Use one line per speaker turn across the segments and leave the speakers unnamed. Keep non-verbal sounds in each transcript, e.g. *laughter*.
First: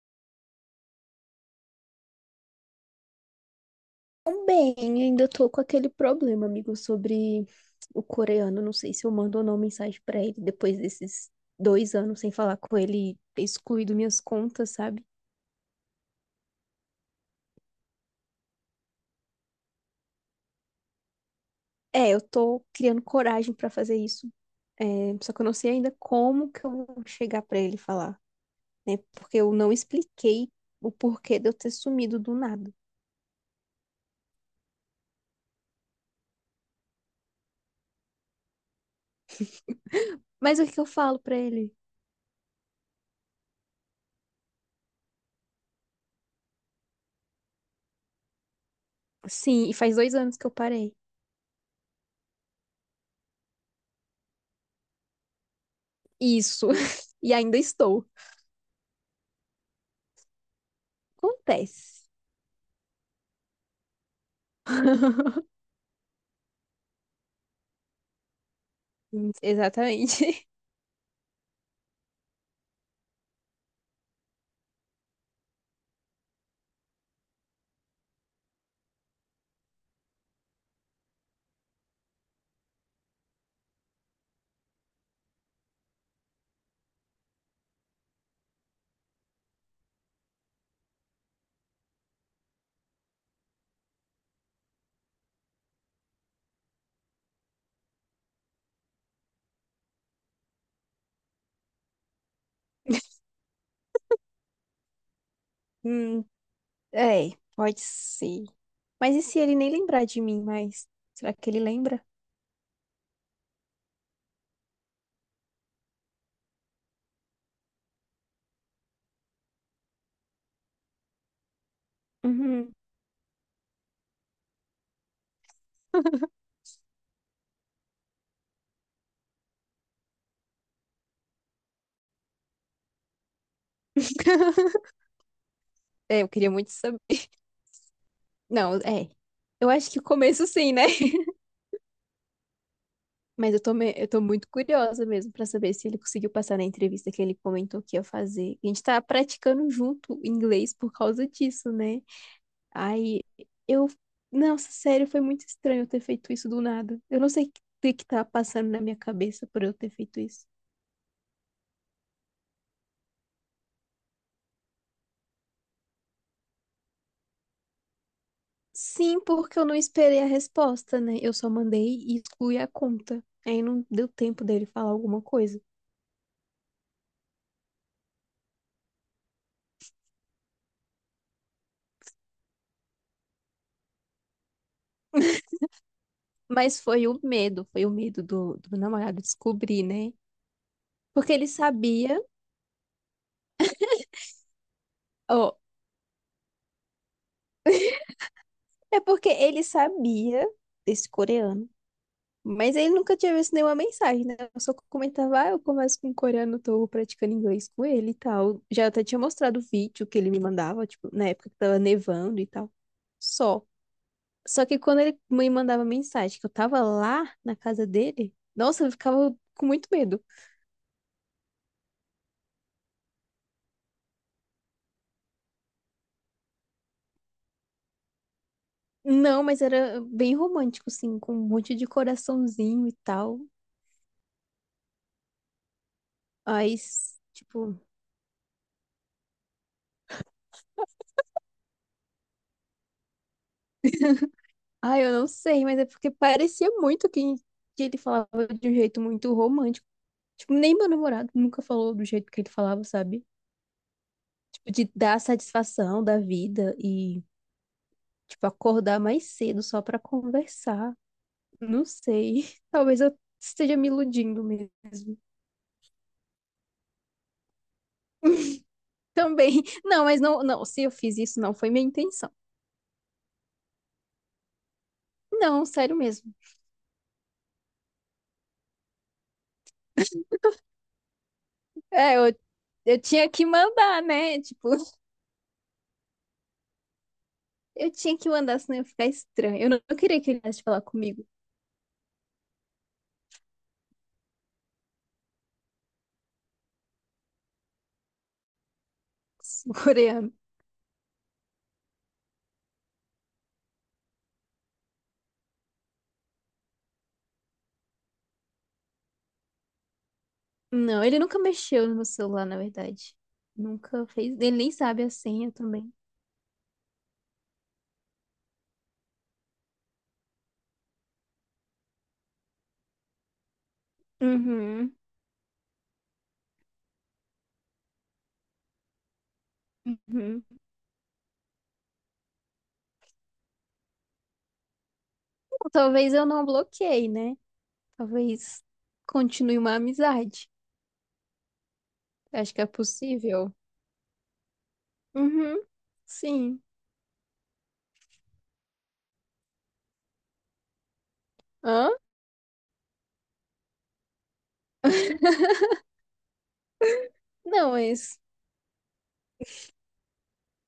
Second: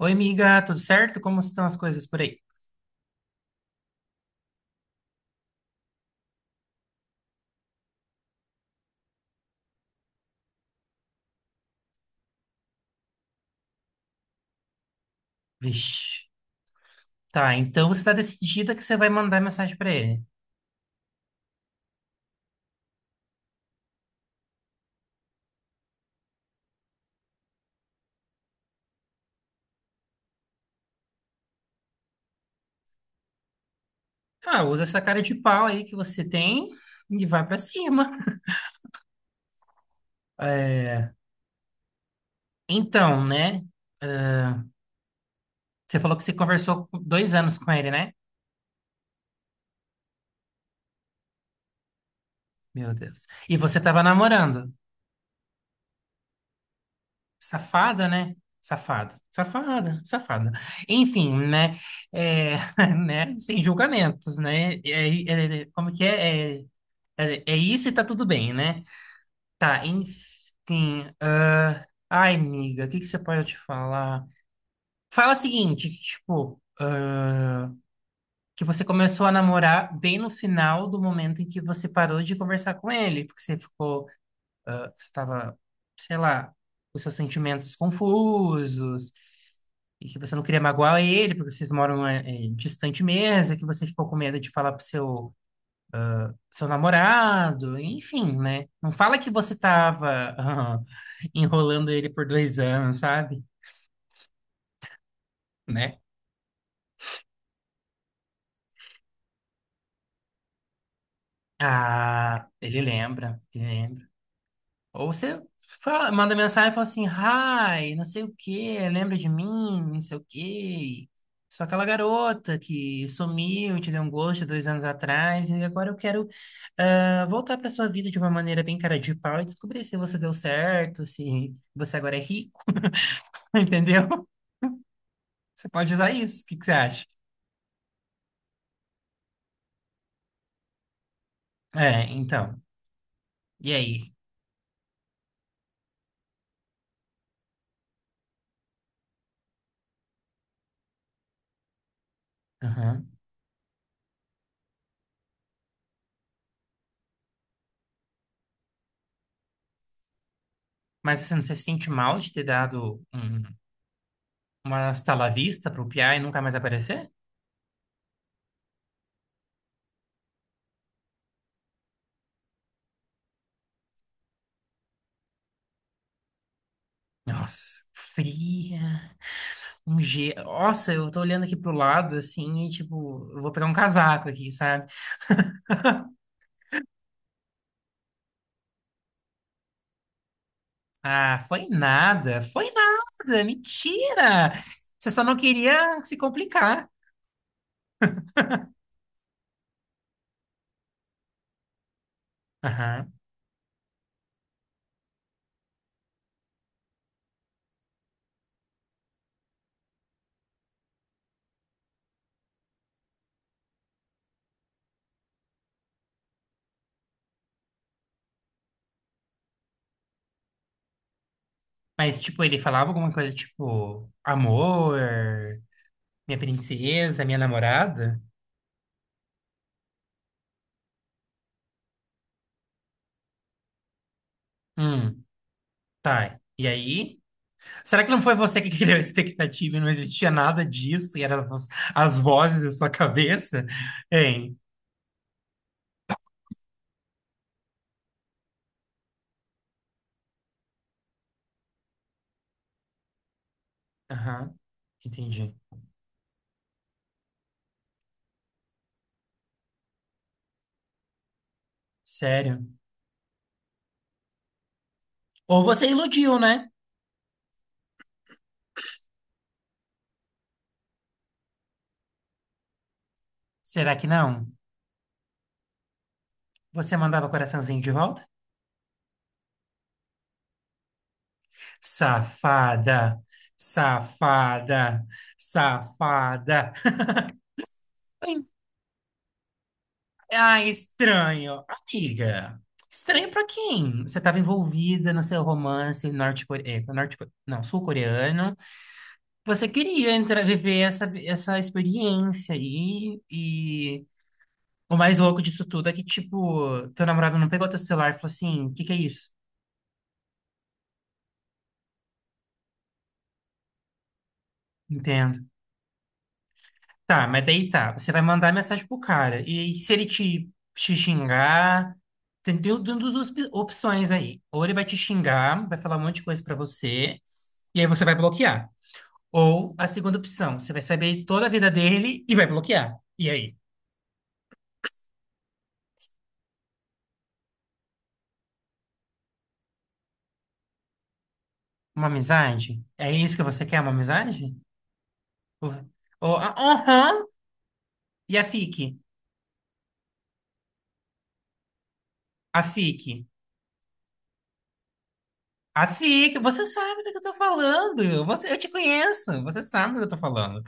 Oi, amiga, tudo certo? Como estão as coisas por aí?
Bem, ainda tô com aquele problema, amigo, sobre o coreano. Não sei se eu mando ou não mensagem pra ele depois desses 2 anos sem falar com ele, e ter excluído minhas contas, sabe?
Vixe. Tá, então você tá decidida que você vai mandar mensagem pra ele.
É, eu tô criando coragem pra fazer isso. É, só que eu não sei ainda como que eu vou chegar pra ele e falar, né? Porque eu não expliquei o porquê de eu ter sumido do nada.
Ah, usa essa cara de pau aí que você tem e vai pra cima. *laughs*
Mas o que que eu
É,
falo pra ele?
então, né? Você falou que você conversou 2 anos com ele, né?
Sim, e faz 2 anos que eu parei.
Meu Deus. E você tava namorando.
Isso. *laughs* E ainda estou.
Safada, né? Safada, safada, safada. Enfim, né?
Acontece.
É, *laughs* né? Sem julgamentos, né? É, como que é? É é, isso e tá tudo bem, né? Tá,
Exatamente.
enfim. Ai, amiga, o que que você pode eu te falar? Fala o seguinte, que, tipo, que você começou a namorar bem no final do momento em que você parou de conversar com ele, porque você ficou, você tava, sei lá, com seus sentimentos confusos, e que você não queria magoar ele, porque vocês moram distante mesmo, e que você ficou com medo de falar pro seu namorado, enfim, né? Não fala que você tava *laughs* enrolando ele por 2 anos, sabe? Né?
Hum, É, pode ser. Mas e se ele nem lembrar de mim mais? Será que ele lembra?
Ah, ele lembra, ele lembra. Ou você manda mensagem e fala assim, hi, não sei o quê, lembra de mim, não sei o quê. Sou aquela garota
Uhum.
que sumiu, te deu um gosto 2 anos atrás, e agora eu quero voltar para sua vida de uma maneira bem cara de pau e descobrir se você deu certo, se você agora é rico, *laughs* entendeu?
*laughs*
Você pode usar
É, eu
isso. O
queria
que que
muito
você
saber.
acha?
*laughs* Não, é. Eu acho que o começo sim, né? *laughs*
É, então.
Mas
E
eu
aí?
tô muito curiosa mesmo pra saber se ele conseguiu passar na entrevista que ele comentou que ia fazer. A gente tá praticando junto inglês por causa disso, né?
Aham.
Aí eu. Nossa, sério, foi muito estranho eu ter feito isso do nada. Eu não sei o que que tá passando na minha cabeça por eu ter feito isso.
Mas você não se sente mal de ter dado uma estalavista la vista pro Piá e nunca mais aparecer?
Sim, porque eu não esperei a resposta, né? Eu só mandei e excluí a conta. Aí não deu tempo dele falar alguma coisa.
Nossa, fria. Um g. Nossa, eu tô olhando aqui pro lado assim e tipo, eu vou pegar um casaco aqui, sabe?
Mas foi o medo do meu namorado descobrir, né? Porque
Ah,
ele sabia,
foi nada, mentira! Você só não
ó,
queria se complicar.
é porque ele sabia desse coreano. Mas ele
Aham.
nunca tinha visto nenhuma mensagem, né? Eu só comentava, ah, eu converso com um coreano, tô praticando inglês com ele e tal. Já até tinha mostrado o vídeo que ele me mandava, tipo, na época que tava nevando e tal. Só. Só que quando ele me mandava mensagem que eu tava lá na casa dele, nossa, eu ficava com muito medo.
Mas, tipo, ele falava alguma coisa tipo, amor, minha princesa, minha namorada?
Não, mas era bem romântico, assim, com um monte de coraçãozinho e tal.
Hum, tá. E
Aí,
aí?
tipo,
Será que não foi você que *laughs* criou a expectativa e não existia nada disso? E eram as vozes da sua cabeça? Hein?
eu não sei, mas é porque parecia muito que ele falava de um jeito muito romântico. Tipo, nem meu namorado nunca falou do jeito que ele falava, sabe?
Aham,
Tipo, de dar
entendi.
satisfação da vida e, tipo, acordar mais cedo só pra conversar. Não sei. *laughs*
Sério?
Talvez eu esteja me iludindo mesmo.
Ou você iludiu, né?
Também. *laughs* Não, mas não, não. Se eu fiz isso, não foi minha intenção.
Será que não?
Não, sério mesmo.
Você mandava coraçãozinho de volta?
É, eu
Safada!
tinha que mandar, né? Tipo, *laughs*
Safada! Safada!
eu tinha que mandar, senão ia ficar estranho. Eu não, eu queria que ele
Ah,
viesse falar comigo,
estranho. Amiga, estranho pra quem? Você estava envolvida no seu romance norte-coreano, norte, não, sul-coreano. Você
*laughs* o
queria
coreano.
entrar, viver essa experiência aí, e o mais louco disso tudo é que, tipo, teu namorado não pegou teu celular e falou assim, o que que é isso?
Não, ele nunca mexeu no meu celular, na verdade. Nunca fez. Ele nem sabe a
Entendo.
senha também.
Tá, mas daí tá, você vai mandar mensagem pro cara, e se ele te xingar, tem duas opções aí, ou ele vai
Uhum,
te xingar, vai falar um monte de coisa pra você, e aí você vai bloquear, ou a segunda
uhum.
opção, você vai saber toda a vida dele e vai bloquear, e aí?
Talvez eu não bloqueei, né? Talvez continue uma amizade.
Uma
Acho que é
amizade? É isso que
possível.
você quer, uma amizade?
Uhum,
Oh,
sim.
aham. E a FIC?
Hã?
A FIC. A FIC, você sabe do que eu tô
Não, mas.
falando. Você, eu te conheço. Você sabe do que eu tô falando.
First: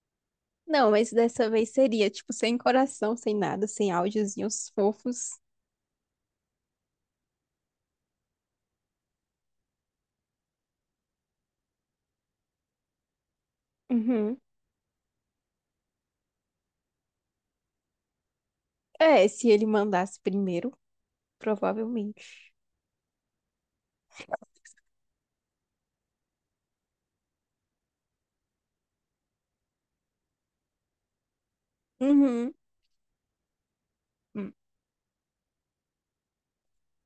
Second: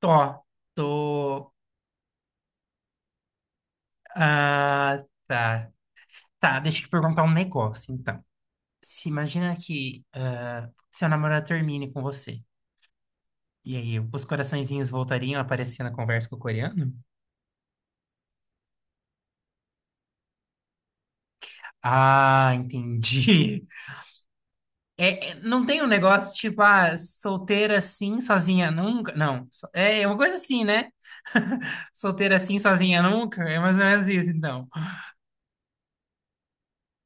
Tô.
Não, mas dessa
Tô.
vez seria, tipo, sem coração, sem nada, sem áudiozinhos
Ah,
fofos.
tá. Tá, deixa eu te perguntar um negócio, então. Se imagina que seu namorado termine com você. E aí, os
Uhum.
coraçõezinhos voltariam a aparecer na conversa com o coreano?
É, se ele mandasse primeiro, provavelmente.
Ah, entendi. É, não tem um negócio tipo, ah, solteira assim, sozinha nunca? Não. É uma coisa assim, né? *laughs* Solteira
Uhum.
assim, sozinha nunca? É mais ou menos isso,
Hum.
então.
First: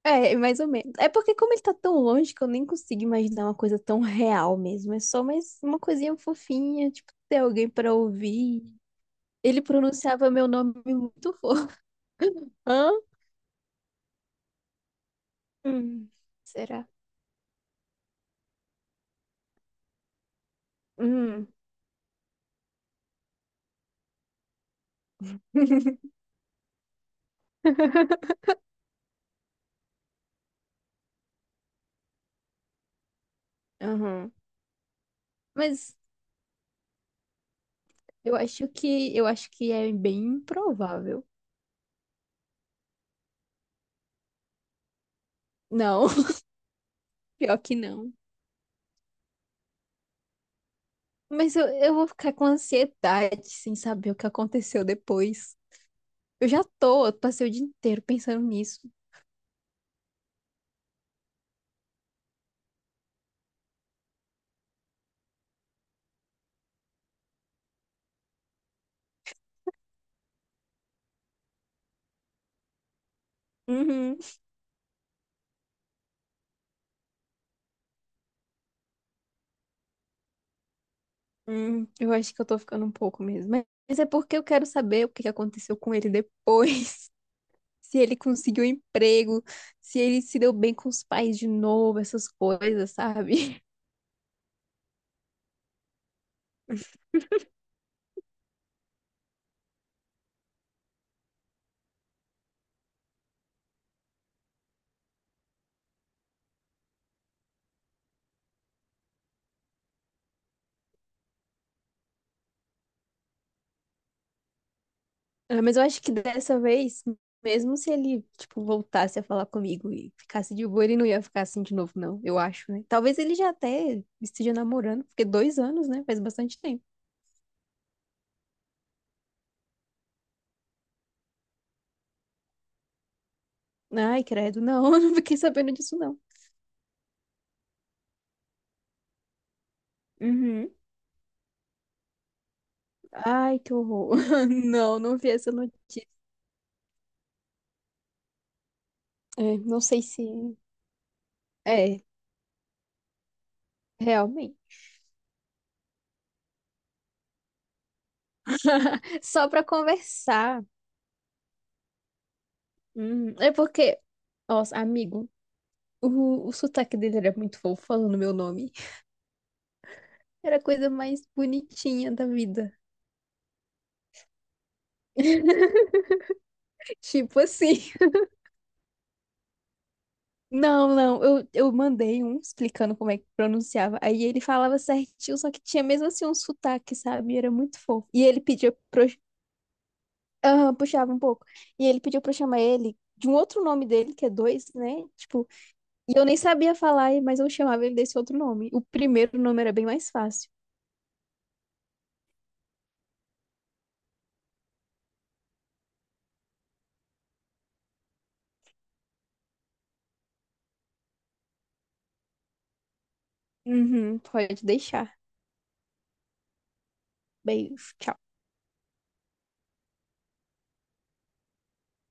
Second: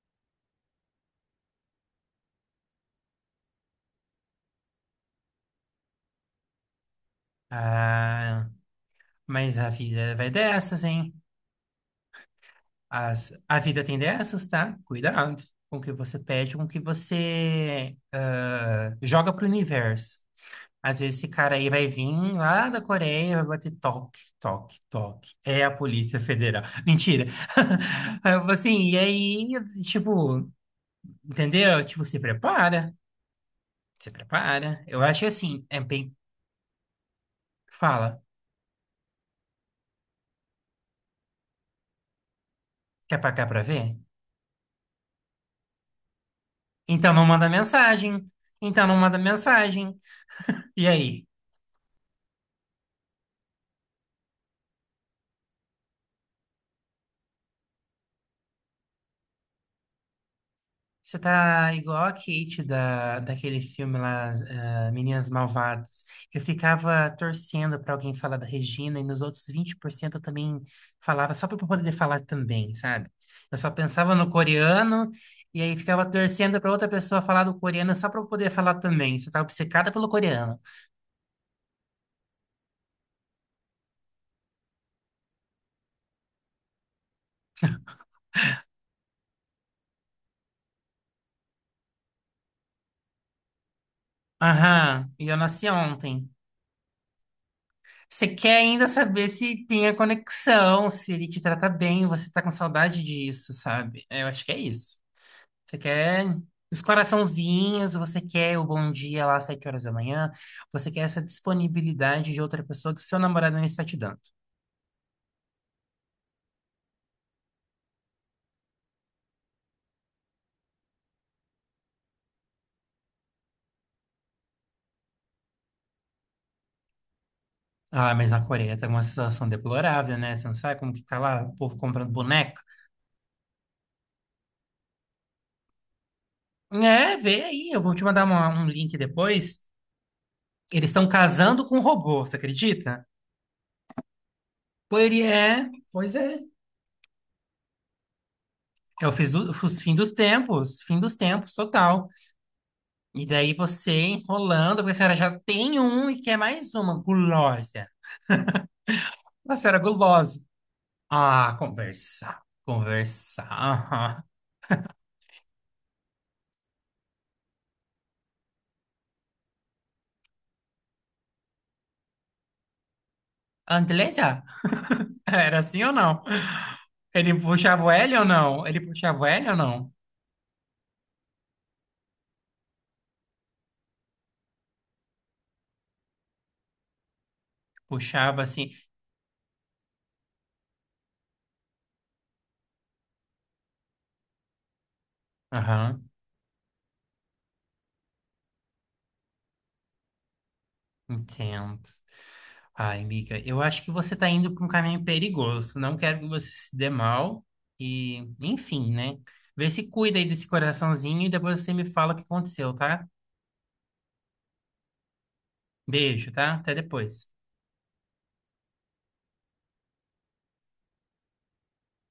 É, mais ou menos. É porque como ele tá tão longe que eu nem consigo imaginar uma coisa tão real mesmo. É só mais uma coisinha fofinha, tipo, ter alguém pra
Ah,
ouvir.
mas
Ele
a vida vai
pronunciava meu nome
dessas, hein?
muito *laughs* fofo. Hã?
A vida tem dessas, tá? Cuidado com o que
Hum.
você pede, com o que
Será?
você joga pro universo. Às vezes esse
Hum.
cara aí vai vir lá da Coreia, vai bater toque, toque, toque. É a
*laughs*
Polícia Federal. *laughs* Mentira. *laughs* Aí eu falo assim, e aí, tipo, entendeu? Tipo, se prepara, se
Uhum.
prepara. Eu acho que assim, é
Mas.
bem, fala,
Eu acho que é bem improvável.
quer pagar pra ver?
Não, *laughs*
Então não manda
pior que não.
mensagem. Então não manda mensagem. E aí?
Mas eu vou ficar com ansiedade sem saber o que aconteceu depois. Eu já tô, eu passei o dia inteiro pensando nisso.
Você tá igual a Kate daquele filme lá, Meninas Malvadas. Eu ficava torcendo pra alguém falar da Regina e nos outros 20% eu também falava só pra eu poder falar também, sabe? Eu só pensava
Uhum.
no coreano e aí ficava torcendo pra outra pessoa falar do coreano só pra eu poder falar também. Você tá obcecada pelo coreano.
Eu acho que eu tô ficando um pouco mesmo. Mas é porque eu quero saber o que que aconteceu com ele depois. *laughs* Se ele conseguiu um emprego, se ele se deu bem com os pais de novo, essas coisas, sabe?
Aham, e eu nasci ontem. Você quer ainda saber se tem a conexão, se ele te trata bem, você tá com saudade disso, sabe? É, eu acho que é isso. Você quer os coraçãozinhos, você quer o bom dia lá às 7 horas da manhã, você quer essa disponibilidade de outra pessoa que o seu namorado não está te dando.
Ah, mas eu acho que dessa vez, mesmo se ele, tipo, voltasse a falar comigo e ficasse de boa, ele não ia ficar assim de novo, não, eu acho, né? Talvez ele já até esteja namorando, porque 2 anos, né? Faz bastante tempo.
Ah, mas na Coreia tá uma situação deplorável, né? Você não sabe como que tá lá o povo comprando boneco?
Ai, credo, não, *laughs* eu não fiquei sabendo disso, não.
É, vê aí, eu vou te mandar um link depois.
Uhum.
Eles estão casando com um robô, você acredita?
Ai, que horror. *laughs* Não,
Pois
não
ele
vi essa
é,
notícia.
pois é. É
É,
os
não sei se.
fim dos tempos,
É,
total. E daí você
realmente.
enrolando, porque a senhora já tem um e quer mais uma gulosa.
*laughs* Só pra
Nossa, era gulosa.
conversar.
Ah, conversar, conversar.
É porque,
Aham.
nossa, amigo, o sotaque dele era muito fofo falando meu nome. Era a coisa mais bonitinha da vida.
Andresa? Era assim ou
*laughs*
não? Ele
Tipo assim.
puxava o L ou não? Ele puxava o L ou não?
Não, não, eu mandei um explicando como é que pronunciava. Aí ele falava certinho, só que tinha mesmo assim um sotaque, sabe? Era muito fofo. E ele
Puxava assim.
pedia pra. Eu- Aham, puxava um pouco. E ele pediu pra eu chamar ele de um outro nome dele, que é dois, né? Tipo,
Aham,
e eu nem sabia falar, mas eu chamava ele desse outro nome. O primeiro nome era bem mais fácil.
entendo. Ai, amiga, eu acho que você tá indo para um caminho perigoso. Não quero que você se dê mal. E, enfim, né? Vê se cuida aí desse coraçãozinho e depois você me fala o que aconteceu, tá?
Uhum, pode deixar.
Beijo, tá? Até depois.
Beijo. Tchau.